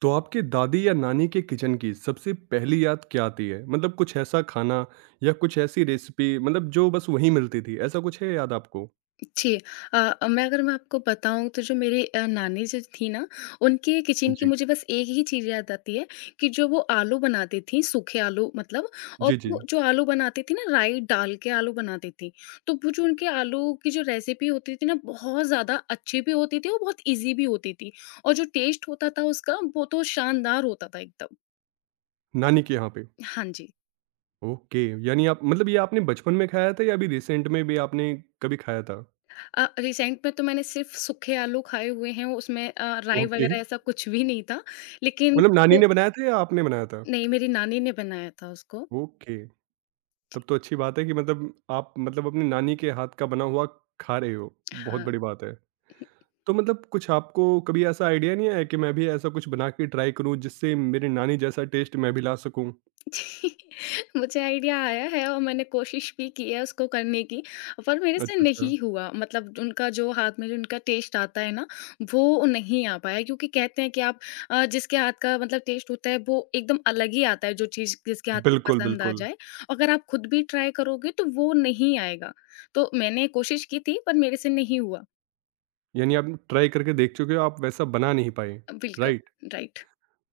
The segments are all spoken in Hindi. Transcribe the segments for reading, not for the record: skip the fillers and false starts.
तो आपके दादी या नानी के किचन की सबसे पहली याद क्या आती है? मतलब कुछ ऐसा खाना या कुछ ऐसी रेसिपी मतलब जो बस वहीं मिलती थी, ऐसा कुछ है याद आपको? जी। अ मैं अगर मैं आपको बताऊँ तो जो मेरी नानी जो थी ना, उनके किचन की जी। मुझे बस एक ही चीज़ याद आती है कि जो वो आलू बनाती थीं, सूखे आलू मतलब और जी, जी, वो जी। जो आलू बनाती थीं ना राई डाल के आलू बनाती थीं। तो वो जो उनके आलू की जो रेसिपी होती थी ना बहुत ज़्यादा अच्छी भी होती थी और बहुत ईज़ी भी होती थी और जो टेस्ट होता था उसका वो तो शानदार होता था एकदम। नानी के यहाँ पे। हाँ जी। ओके, यानी आप मतलब ये आपने बचपन में खाया था या अभी रिसेंट में भी आपने कभी खाया था? रिसेंट में तो मैंने सिर्फ़ सूखे आलू खाए हुए हैं उसमें राई ओके, वग़ैरह ऐसा कुछ भी नहीं था। लेकिन मतलब नानी वो ने बनाया था या आपने बनाया था? नहीं, मेरी नानी ने बनाया था उसको। ओके, तब तो अच्छी बात है कि मतलब आप मतलब अपनी नानी के हाथ का बना हुआ खा रहे हो, बहुत हाँ। बड़ी बात है। तो मतलब कुछ आपको कभी ऐसा आइडिया नहीं आया कि मैं भी ऐसा कुछ बना के ट्राई करूँ जिससे मेरी नानी जैसा टेस्ट मैं भी ला सकूँ? मुझे आइडिया आया है और मैंने कोशिश भी की है उसको करने की, पर मेरे से अच्छा, अच्छा। नहीं हुआ। मतलब उनका जो हाथ में जो उनका टेस्ट आता है ना, वो नहीं आ पाया क्योंकि कहते हैं कि आप जिसके हाथ का मतलब टेस्ट होता है वो एकदम अलग ही आता है, जो चीज़ जिसके हाथ की बिल्कुल, पसंद आ बिल्कुल। जाए। अगर आप खुद भी ट्राई करोगे तो वो नहीं आएगा। तो मैंने कोशिश की थी पर मेरे से नहीं हुआ। यानी आप ट्राई करके देख चुके हो, आप वैसा बना नहीं पाए, बिल्कुल, राइट? राइट।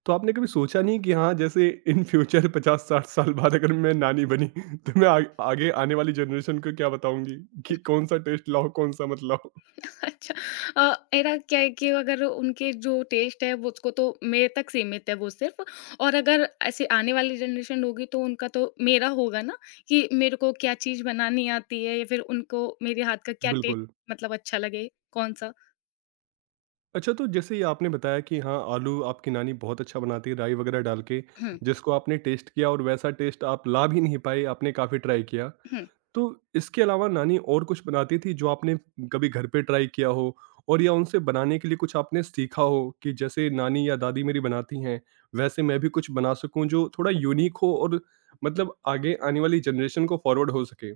तो आपने कभी सोचा नहीं कि हाँ, जैसे इन फ्यूचर 50-60 साल बाद अगर मैं नानी बनी तो मैं आ आगे आने वाली जनरेशन को क्या बताऊँगी कि कौन-सा टेस्ट लाओ, कौन-सा मत लाओ? अच्छा मेरा क्या है कि अगर उनके जो टेस्ट है वो उसको तो मेरे तक सीमित है वो सिर्फ़ और अगर ऐसे आने वाली जनरेशन होगी तो उनका तो मेरा होगा ना कि मेरे को क्या चीज़ बनानी आती है या फिर उनको मेरे हाथ का क्या टेस्ट बिल्कुल। मतलब अच्छा लगे, कौन-सा? अच्छा, तो जैसे ये आपने बताया कि हाँ, आलू आपकी नानी बहुत अच्छा बनाती है राई वगैरह डाल के, हुँ, जिसको आपने टेस्ट किया और वैसा टेस्ट आप ला भी नहीं पाए, आपने काफ़ी ट्राई किया। हुँ। तो इसके अलावा नानी और कुछ बनाती थी जो आपने कभी घर पे ट्राई किया हो और या उनसे बनाने के लिए कुछ आपने सीखा हो कि जैसे नानी या दादी मेरी बनाती हैं, वैसे मैं भी कुछ बना सकूँ जो थोड़ा यूनिक हो और मतलब आगे आने वाली जनरेशन को फॉरवर्ड हो सके?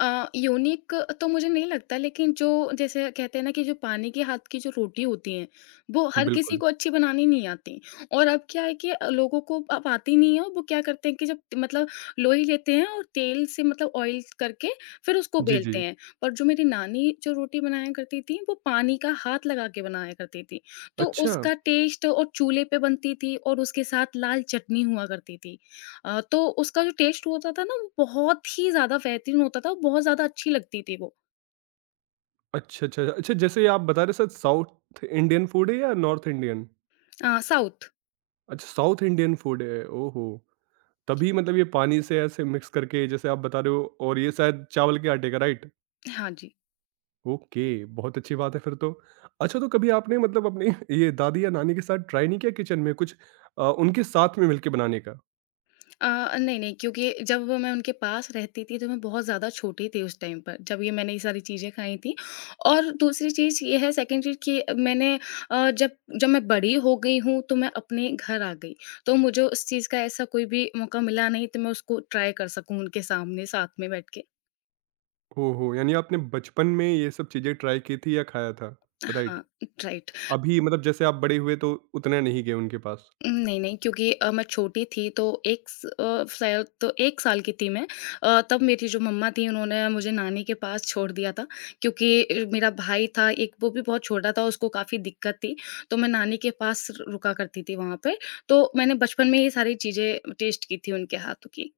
अ, यूनिक तो मुझे नहीं लगता लेकिन जो जैसे कहते हैं ना कि जो पानी के हाथ की जो रोटी होती है, वो हर किसी बिल्कुल। को अच्छी बनानी नहीं आती। और अब क्या है कि लोगों को अब आती नहीं है और वो क्या करते हैं कि जब मतलब लोई लेते हैं और तेल से मतलब ऑयल करके फिर उसको जी, बेलते जी। हैं। पर जो मेरी नानी जो रोटी बनाया करती थी, वो पानी का हाथ लगा के बनाया करती थी। तो अच्छा। उसका टेस्ट और चूल्हे पे बनती थी और उसके साथ लाल चटनी हुआ करती थी। तो उसका जो टेस्ट होता था ना वो बहुत ही ज़्यादा बेहतरीन होता था और बहुत ज़्यादा अच्छी लगती थी वो। अच्छा, अच्छा, अच्छा अच्छा, जैसे ये आप बता रहे सर साउथ इंडियन फूड है या नॉर्थ इंडियन? साउथ। अच्छा साउथ इंडियन फूड है, ओहो! तभी मतलब ये पानी से ऐसे मिक्स करके जैसे आप बता रहे हो और ये शायद चावल के आटे का राइट? हाँ जी। ओके, बहुत अच्छी बात है फिर तो। अच्छा तो कभी आपने मतलब अपनी ये दादी या नानी के साथ ट्राई नहीं किया किचन में कुछ उनके साथ में मिलके बनाने का? अ, नहीं, नहीं क्योंकि जब मैं उनके पास रहती थी तो मैं बहुत ज़्यादा छोटी थी उस टाइम पर जब ये मैंने ये सारी चीज़ें खाई थी। और दूसरी चीज़ ये है सेकंड चीज़ कि मैंने अ, जब जब मैं बड़ी हो गई हूँ तो मैं अपने घर आ गई। तो मुझे उस चीज़ का ऐसा कोई भी मौका मिला नहीं तो मैं उसको ट्राई कर सकूँ उनके सामने साथ में बैठ के। ओहो! यानी आपने बचपन में ये सब चीज़ें ट्राई की थी या खाया था? हाँ, राइट। राइट। अभी मतलब जैसे आप बड़े हुए तो उतने नहीं गए उनके पास, नहीं, नहीं क्योंकि मैं छोटी थी तो शायद तो 1 साल की थी मैं। तब मेरी जो मम्मा थी उन्होंने मुझे नानी के पास छोड़ दिया था क्योंकि मेरा भाई था एक वो भी बहुत छोटा था, उसको काफ़ी दिक्कत थी, तो मैं नानी के पास र रुका करती थी वहाँ पे। तो मैंने बचपन में ये सारी चीज़ें टेस्ट की थी उनके हाथों की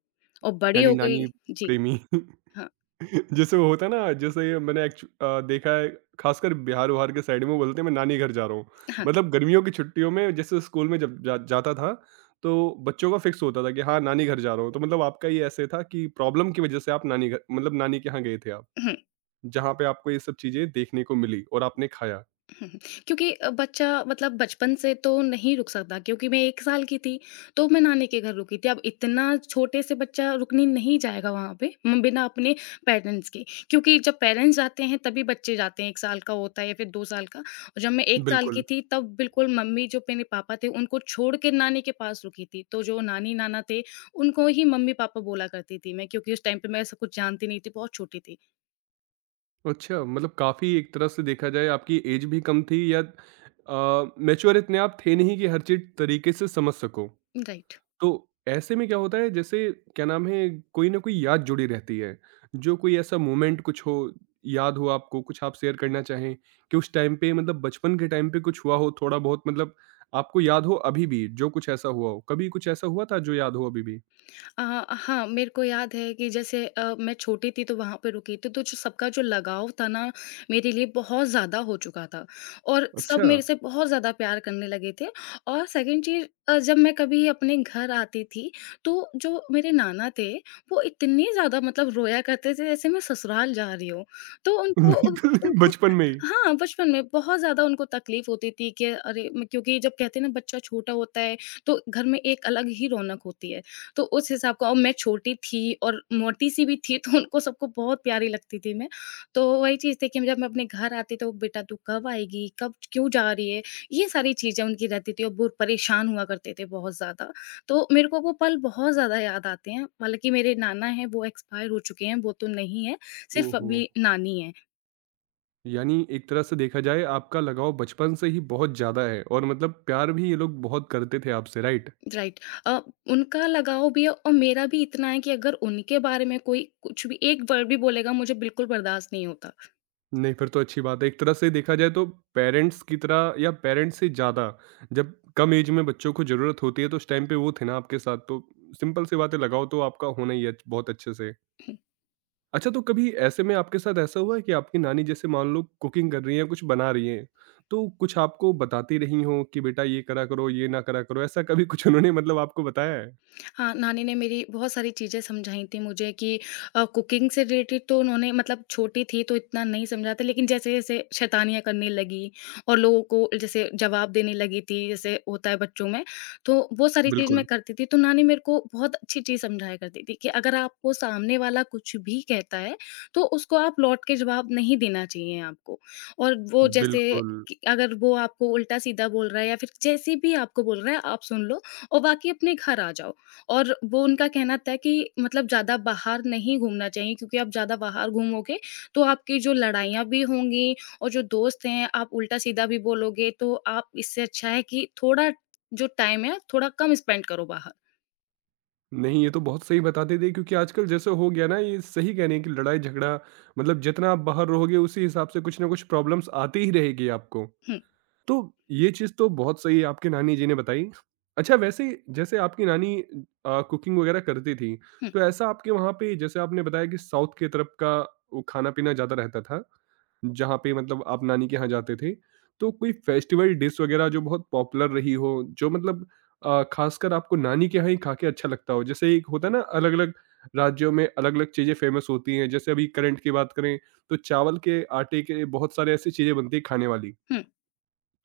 और बड़ी यानी हो गई नानी जी। प्रेमी। हाँ, जैसे वो होता है ना जैसे ये मैंने देखा है खासकर बिहार उहार के साइड में वो बोलते हैं मैं नानी घर जा रहा हूँ हाँ। मतलब गर्मियों की छुट्टियों में जैसे स्कूल में जब जाता था तो बच्चों का फिक्स होता था कि हाँ नानी घर जा रहा हूँ तो मतलब आपका ये ऐसे था कि प्रॉब्लम की वजह से आप नानी घर मतलब नानी के यहाँ गए थे आप हुँ। जहाँ पे आपको ये सब चीजें देखने को मिली और आपने खाया। हम्म, क्योंकि बच्चा मतलब बचपन से तो नहीं रुक सकता क्योंकि मैं 1 साल की थी, तो मैं नानी के घर रुकी थी। अब इतना छोटे से बच्चा रुकने नहीं जाएगा वहाँ पे म बिना अपने पेरेंट्स के। क्योंकि जब पेरेंट्स जाते हैं तभी बच्चे जाते हैं, 1 साल का होता है या फिर 2 साल का। और जब मैं 1 साल की बिल्कुल। थी तब बिल्कुल मम्मी जो मेरे पापा थे उनको छोड़ के नानी के पास रुकी थी। तो जो नानी-नाना थे उनको ही मम्मी-पापा बोला करती थी मैं क्योंकि उस टाइम पे मैं ऐसा कुछ जानती नहीं थी, बहुत छोटी थी। अच्छा मतलब काफी एक तरह से देखा जाए आपकी एज भी कम थी या मैच्योर इतने आप थे नहीं कि हर चीज तरीके से समझ सको। राइट। तो ऐसे में क्या होता है जैसे क्या नाम है कोई ना कोई याद जुड़ी रहती है जो कोई ऐसा मोमेंट कुछ हो याद हो आपको कुछ आप शेयर करना चाहें कि उस टाइम पे मतलब बचपन के टाइम पे कुछ हुआ हो थोड़ा बहुत मतलब आपको याद हो अभी भी जो कुछ ऐसा हुआ हो कभी कुछ ऐसा हुआ था जो याद हो अभी भी? अ, हाँ, मेरे को याद है कि जैसे मैं छोटी थी तो वहाँ पे रुकी थी, तो जो सबका जो लगाव था ना, मेरे लिए बहुत ज़्यादा हो चुका था और सब अच्छा। मेरे से बहुत ज़्यादा प्यार करने लगे थे। और सेकंड चीज़ जब मैं कभी अपने घर आती थी, तो जो मेरे नाना थे, वो इतने ज़्यादा मतलब रोया करते थे जैसे मैं ससुराल जा रही हूँ। तो उनको उ बिल्कुल उप बचपन में ही। हाँ, बचपन में बहुत ज़्यादा उनको तकलीफ़ होती थी कि अरे म क्योंकि जब कहते हैं ना बच्चा छोटा होता है, तो घर में एक अलग ही रौनक होती है। तो उस हिसाब का और मैं छोटी थी और मोटी-सी भी थी तो उनको सबको बहुत प्यारी लगती थी मैं। तो वही चीज़ थी कि जब मैं अपने घर आती तो बेटा तू कब आएगी? कब क्यों जा रही है? ये सारी चीज़ें उनकी रहती थी और वो परेशान हुआ करते थे बहुत ज़्यादा। तो मेरे को वो पल बहुत ज़्यादा याद आते हैं। हालाँकि मेरे नाना हैं वो एक्सपायर हो चुके हैं, वो तो नहीं है, सिर्फ़ ओहो! अभी नानी है। यानी एक तरह से देखा जाए आपका लगाव बचपन से ही बहुत ज्यादा है और मतलब प्यार भी ये लोग बहुत करते थे आपसे राइट? राइट। अ, उनका लगाव भी है और मेरा भी इतना है कि अगर उनके बारे में कोई कुछ भी एक वर्ड भी बोलेगा मुझे बिल्कुल बर्दाश्त नहीं होता। नहीं, फिर तो अच्छी बात है। एक तरह से देखा जाए तो पेरेंट्स की तरह या पेरेंट्स से ज़्यादा जब कम ऐज में बच्चों को ज़रूरत होती है तो उस टाइम पे वो थे ना आपके साथ तो सिंपल सी बात है लगाव तो आपका होना ही है बहुत अच्छे से। अच्छा तो कभी ऐसे में आपके साथ ऐसा हुआ है कि आपकी नानी जैसे मान लो कुकिंग कर रही हैं, कुछ बना रही हैं, तो कुछ आपको बताती रही हों कि बेटा ये करा करो, ये ना करा करो, ऐसा कभी कुछ उन्होंने मतलब आपको बताया है? हाँ, नानी ने मेरी बहुत सारी चीज़ें समझाई थी मुझे कि कुकिंग से रिलेटेड तो उन्होंने मतलब छोटी थी तो इतना नहीं समझा था लेकिन जैसे-जैसे शैतानियाँ करने लगी और लोगों को जैसे जवाब देने लगी थी, जैसे होता है बच्चों में, तो वो सारी चीज़ मैं बिल्कुल, करती थी। तो नानी मेरे को बहुत अच्छी चीज़ समझाया करती थी कि अगर आपको सामने वाला कुछ भी कहता है, तो उसको आप लौट के जवाब नहीं देना चाहिए आपको। और वो जैसे बिल्कुल। कि अगर वो आपको उल्टा-सीधा बोल रहा है या फिर जैसे भी आपको बोल रहा है, आप सुन लो और बाकी अपने घर आ जाओ। और वो उनका कहना था कि मतलब ज़्यादा बाहर नहीं घूमना चाहिए क्योंकि आप ज़्यादा बाहर घूमोगे तो आपकी जो लड़ाइयाँ भी होंगी और जो दोस्त हैं आप उल्टा-सीधा भी बोलोगे तो आप इससे अच्छा है कि थोड़ा जो टाइम है थोड़ा कम स्पेंड करो बाहर। नहीं, ये तो बहुत सही बताते थे क्योंकि आजकल जैसे हो गया ना ये सही कह रहे हैं कि लड़ाई झगड़ा मतलब जितना आप बाहर रहोगे उसी हिसाब से कुछ ना कुछ प्रॉब्लम्स आती ही रहेगी आपको। हुँ, तो ये चीज़ तो बहुत सही आपकी नानी जी ने बताई। अच्छा वैसे जैसे आपकी नानी कुकिंग वगैरह करती थी, हुँ, तो ऐसा आपके वहाँ पे जैसे आपने बताया कि साउथ की तरफ का वो खाना-पीना ज़्यादा रहता था। जहाँ पे मतलब आप नानी के यहाँ जाते थे, तो कोई फेस्टिवल डिश वगैरह जो बहुत पॉपुलर रही हो, जो मतलब खासकर आपको नानी के यहाँ ही खा के अच्छा लगता हो? जैसे एक होता है ना अलग-अलग राज्यों में अलग-अलग चीज़ें फेमस होती हैं, जैसे अभी करंट की बात करें तो चावल के आटे के बहुत सारे ऐसी चीज़ें बनती हैं खाने वाली। हुँ।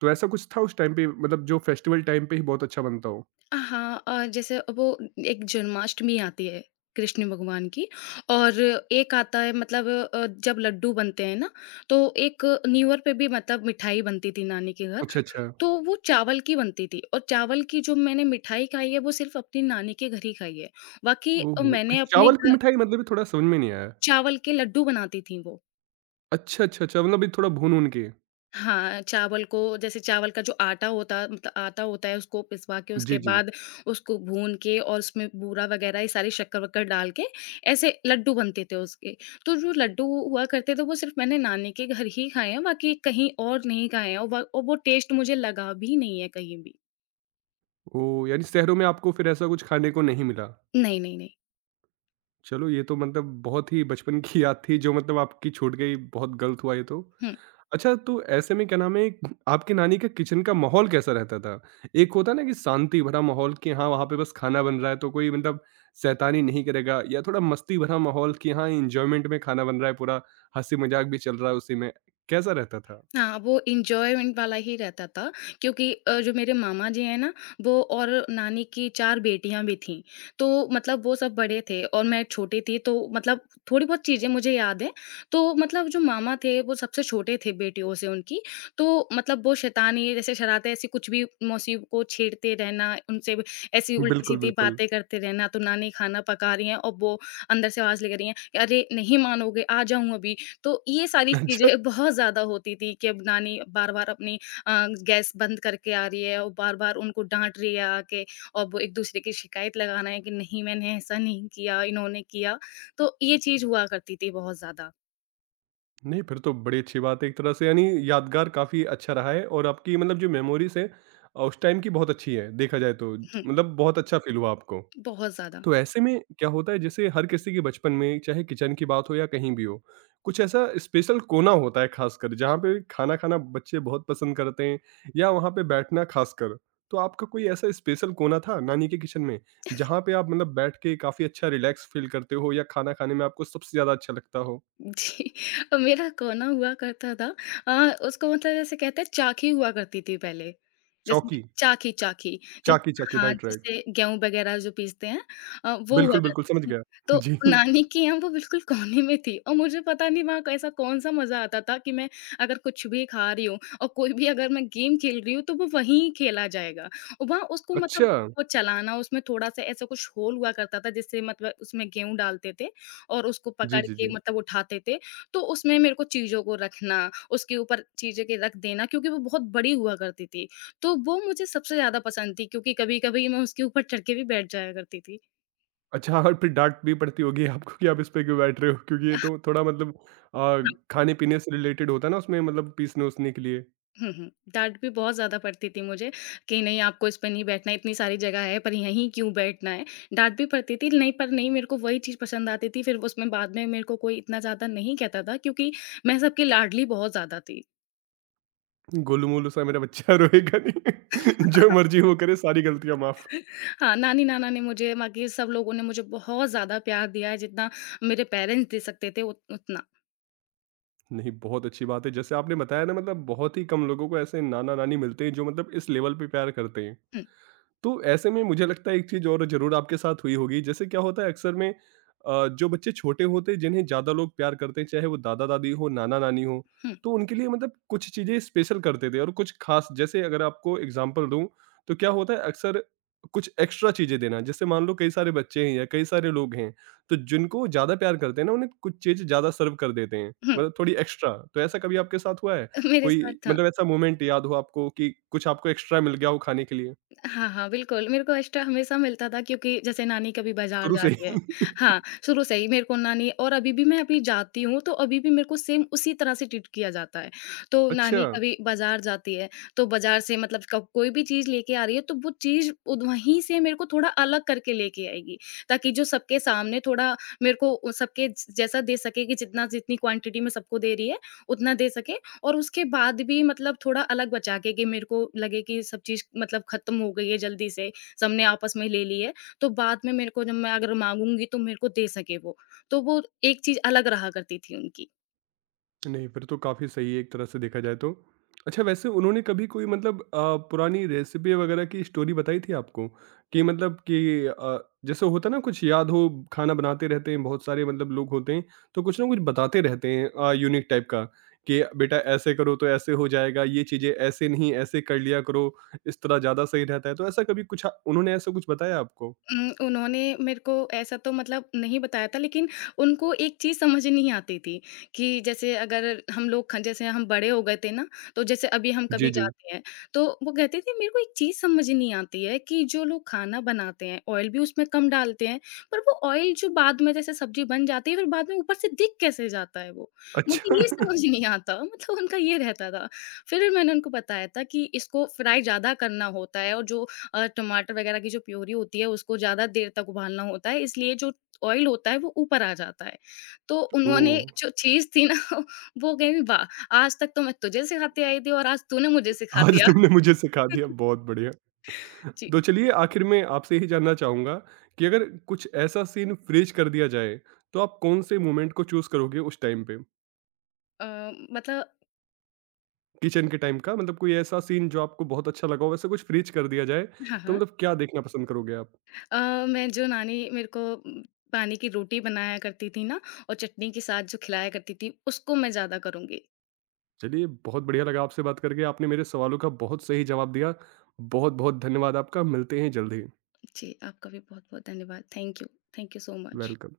तो ऐसा कुछ था उस टाइम पे मतलब जो फेस्टिवल टाइम पे ही बहुत अच्छा बनता हो? हाँ, जैसे वो एक जन्माष्टमी आती है कृष्ण भगवान की और एक आता है मतलब जब लड्डू बनते हैं ना, तो एक न्यू ईयर पे भी मतलब मिठाई बनती थी नानी के घर। अच्छा, अच्छा। तो वो चावल की बनती थी और चावल की जो मैंने मिठाई खाई है, वो सिर्फ़ अपनी नानी के घर ही खाई है। बाकी अ, ओह! मैंने अपने चावल की घर मिठाई मतलब ये थोड़ा समझ में नहीं आया। चावल के लड्डू बनाती थीं वो। अच्छा, अच्छा, अच्छा मतलब ये थोड़ा भून-वून के। हाँ, चावल को जैसे चावल का जो आटा होता मतलब आटा होता है उसको पिसवा के उसके जी, जी। बाद उसको भून के और उसमें बूरा वग़ैरह ये सारी शक्कर-वक्कर डाल के ऐसे लड्डू बनते थे उसके। तो जो लड्डू हुआ करते थे वो सिर्फ़ मैंने नानी के घर ही खाए हैं, बाकी कहीं और नहीं खाए हैं और व और वो टेस्ट मुझे लगा भी नहीं है कहीं भी। ओह! यानी शहरों में आपको फिर ऐसा कुछ खाने को नहीं मिला। नहीं, नहीं, नहीं। चलो ये तो मतलब बहुत ही बचपन की याद थी जो मतलब आपकी छूट गई, बहुत गलत हुआ ये तो। हुँ। अच्छा तो ऐसे में क्या नाम है आपकी नानी का किचन का माहौल कैसा रहता था? एक होता है ना कि शांति भरा माहौल कि हाँ, वहाँ पे बस खाना बन रहा है तो कोई मतलब शैतानी नहीं करेगा या थोड़ा मस्ती भरा माहौल कि हाँ, एन्जॉयमेंट में खाना बन रहा है पूरा, हँसी-मज़ाक भी चल रहा है उसी में, कैसा रहता था? हाँ, वो एन्जॉयमेंट वाला ही रहता था क्योंकि जो मेरे मामा जी हैं ना, वो और नानी की 4 बेटियाँ भी थीं। तो मतलब वो सब बड़े थे और मैं छोटी थी तो मतलब थोड़ी बहुत चीज़ें मुझे याद हैं। तो मतलब जो मामा थे वो सबसे छोटे थे बेटियों से उनकी। तो मतलब वो शैतानी जैसे शरारतें ऐसी कुछ भी मौसी को छेड़ते रहना, उनसे भी ऐसी बिल्कुल, उल्टी-सीधी बिल्कुल। बातें करते रहना। तो नानी खाना पका रही हैं और वो अंदर से आवाज़ ले रही हैं कि, "अरे! नहीं मानोगे, आ जाऊँ अभी।" तो ये सारी अच्छा। चीज़ें बहुत ज़्यादा होती थी कि अब नानी बार-बार अपनी अ, गैस बंद करके आ रही है और बार-बार उनको डाँट रही है आके और वो एक-दूसरे की शिकायत लगाना है कि नहीं मैंने ऐसा नहीं किया, इन्होंने किया। तो ये चीज़ हुआ करती थी बहुत ज़्यादा। नहीं, फिर तो बड़ी अच्छी बात है एक तरह से यानी यादगार काफ़ी अच्छा रहा है और आपकी मतलब जो मेमोरीज़ है उस टाइम की बहुत अच्छी है, देखा जाए तो। हुँ, मतलब बहुत अच्छा फ़ील हुआ आपको। बहुत ज़्यादा। तो ऐसे में क्या होता है जैसे हर किसी के बचपन में चाहे किचन की बात हो या कहीं भी हो, कुछ ऐसा स्पेशल कोना होता है ख़ासकर जहाँ पे खाना खाना बच्चे बहुत पसंद करते हैं या वहाँ पे बैठना ख़ासकर। तो आपका कोई ऐसा स्पेशल कोना था नानी के किचन में, जहाँ पे आप मतलब बैठ के काफ़ी अच्छा रिलैक्स फ़ील करते हो या खाना खाने में आपको सबसे ज़्यादा अच्छा लगता हो? जी। मेरा कोना हुआ करता था। उसको मतलब जैसे कहते हैं चाकी हुआ करती थी पहले, जैसे चौकी। चाकी चाकी जैसे चाकी-चाकी, हाँ, राइट, राइट। जैसे गेहूँ वगैरह जो पीसते हैं वो हुआ बिल्कुल, बिल्कुल, करती समझ थी। गया। तो जी। नानी के यहाँ वो बिल्कुल कोने में थी और मुझे पता नहीं वहाँ कैसा कौन-सा मज़ा आता था कि मैं अगर कुछ भी खा रही हूँ और कोई भी अगर मैं गेम खेल रही हूँ तो वो वहीं खेला जाएगा। और वहाँ उसको मतलब अच्छा! वो चलाना उसमें थोड़ा-सा ऐसा कुछ होल हुआ करता था जिससे मतलब उसमें गेहूँ डालते थे। और उसको पकड़ जी, जी, के जी। मतलब उठाते थे, तो उसमें मेरे को चीज़ों को रखना, उसके ऊपर चीज़ें के रख देना क्योंकि वो बहुत बड़ी हुआ करती थी, तो वो मुझे सबसे ज़्यादा पसंद थी क्योंकि कभी-कभी मैं उसके ऊपर चढ़ के भी बैठ जाया करती थी। अच्छा और फिर डाँट भी पड़ती होगी आपको कि आप इस पे क्यों बैठ रहे हो? क्योंकि ये तो थोड़ा मतलब हाँ। अ, खाने-पीने से रिलेटेड होता है ना उसमें मतलब पीसने-ऊसने के लिए। हुँ, हुँ। डाँट भी बहुत ज़्यादा पड़ती थी मुझे कि नहीं आपको इस पे नहीं बैठना है, इतनी सारी जगह है पर यहीं क्यों बैठना है? डाँट भी पड़ती थी नहीं पर नहीं मेरे को वही चीज़ पसंद आती थी फिर उसमें बाद में मेरे को कोई इतना ज़्यादा नहीं कहता था क्योंकि मैं सबकी लाडली बहुत ज़्यादा थी। गोलू-मोलू सा मेरा बच्चा रोएगा नहीं, जो मर्ज़ी वो करे सारी गलतियाँ माफ़। हाँ, नानी-नाना ने मुझे, बाकी सब लोगों ने मुझे बहुत ज़्यादा प्यार दिया है, जितना मेरे पेरेंट्स दे सकते थे उत उतना। नहीं, बहुत अच्छी बात है। जैसे आपने बताया ना मतलब बहुत ही कम लोगों को ऐसे नाना-नानी मिलते हैं जो मतलब इस लेवल पे प्यार करते हैं। हुँ, तो ऐसे में मुझे लगता है एक चीज़ और ज़रूर आपके साथ हुई होगी, जैसे क्या होता है अक्सर में जो बच्चे छोटे होते हैं जिन्हें ज़्यादा लोग प्यार करते हैं, चाहे वो दादा-दादी हो, नाना-नानी हो, हुँ, तो उनके लिए मतलब कुछ चीज़ें स्पेशल करते थे और कुछ खास जैसे अगर आपको एग्ज़ाम्पल दूँ, तो क्या होता है अक्सर कुछ एक्स्ट्रा चीज़ें देना, जैसे मान लो कई सारे बच्चे हैं या कई सारे लोग हैं, तो जिनको ज़्यादा प्यार करते हैं ना उन्हें कुछ चीज़ ज़्यादा सर्व कर देते हैं, हुँ। मतलब थोड़ी एक्स्ट्रा। तो ऐसा कभी आपके साथ हुआ है? मेरे साथ कोई था। मतलब ऐसा मोमेंट याद हो आपको कि कुछ आपको एक्स्ट्रा मिल गया हो खाने के लिए? हाँ, हाँ, बिल्कुल, मेरे को एक्स्ट्रा हमेशा मिलता था क्योंकि जैसे नानी कभी बाज़ार शुरू से जाती है। ही? हाँ, शुरू से ही मेरे को नानी और अभी भी मैं अभी जाती हूँ, तो अभी भी मेरे को सेम उसी तरह से ट्रीट किया जाता है। तो अच्छा, नानी कभी बाज़ार जाती है, तो बाज़ार से मतलब क कोई भी चीज़ लेके आ रही है, तो वो चीज़ उद वहीं से मेरे को थोड़ा अलग करके लेके आएगी, ताकि जो सबके सामने थोड़ा मेरे को उ- सबके ज जैसा दे सके कि जितना जितनी क्वांटिटी में सबको दे रही है, उतना दे सके और उसके बाद भी मतलब थोड़ा अलग बचा के कि मेरे को लगे कि सब चीज़ मतलब ख़त्म हो गई है जल्दी से, सबने आपस में ले ली है, तो बाद में मेरे को जब मैं अगर माँगूँगी तो मेरे को दे सके वो। तो वो एक चीज़ अलग रहा करती थी उनकी। नहीं फिर तो काफ़ी सही है एक तरह से देखा जाए तो। अच्छा वैसे उन्होंने कभी कोई मतलब पुरानी रेसिपी वगैरह की स्टोरी बताई थी आपको? कि मतलब कि अ, जैसे होता है ना कुछ याद हो खाना बनाते रहते हैं, बहुत सारे मतलब लोग होते हैं, तो कुछ ना कुछ बताते रहते हैं यूनिक टाइप का कि बेटा ऐसे करो तो ऐसे हो जाएगा, ये चीज़ें ऐसे नहीं ऐसे कर लिया करो, इस तरह ज़्यादा सही रहता है। तो ऐसा कभी कुछ उन्होंने ऐसा कुछ बताया आपको? उन्होंने मेरे को ऐसा तो मतलब नहीं बताया था लेकिन उनको एक चीज़ समझ नहीं आती थी कि जैसे अगर हम लोग ख जैसे हम बड़े हो गए थे ना, तो जैसे अभी हम कभी जी, जी। जाते हैं, तो वो कहते थे मेरे को एक चीज़ समझ नहीं आती है कि जो लोग खाना बनाते हैं, ऑयल भी उसमें कम डालते हैं, पर वो ऑयल जो बाद में जैसे सब्ज़ी बन जाती है फिर बाद में ऊपर से दिख कैसे जाता है वो? मुझे अच्छा। ये समझ नहीं आता मतलब उनका ये रहता था। फिर मैंने उनको बताया था कि इसको फ्राई ज़्यादा करना होता है और जो टमाटर वगैरह की जो प्यूरी होती है उसको ज़्यादा देर तक उबालना होता है इसलिए जो ऑयल होता है वो ऊपर आ जाता है। तो उन्होंने ओह! ओह! जो चीज़ थी ना वो कहीं वाह! आज तक तो मैं तुझे सिखाती आई थी और आज तूने मुझे सिखा आज दिया। तुमने मुझे सिखा दिया बहुत बढ़िया। जी। तो चलिए आखिर में आपसे ही जानना चाहूँगा कि अगर कुछ ऐसा सीन फ्रीज कर दिया जाए, तो आप कौन से मोमेंट को चूज़ करोगे उस टाइम पे? अ, मतलब किचन के टाइम का मतलब कोई ऐसा सीन जो आपको बहुत अच्छा लगा हो वैसे कुछ फ्रीज कर दिया जाए, हाँ, तो हाँ। मतलब क्या देखना पसंद करोगे आप? मैं जो नानी मेरे को पानी की रोटी बनाया करती थी ना और चटनी के साथ जो खिलाया करती थी उसको मैं ज़्यादा करूँगी। चलिए बहुत बढ़िया लगा आपसे बात करके, आपने मेरे सवालों का बहुत सही जवाब दिया। बहुत-बहुत धन्यवाद आपका, मिलते हैं जल्द ही। जी, आपका भी बहुत-बहुत धन्यवाद। Thank you. Thank you so much. Welcome.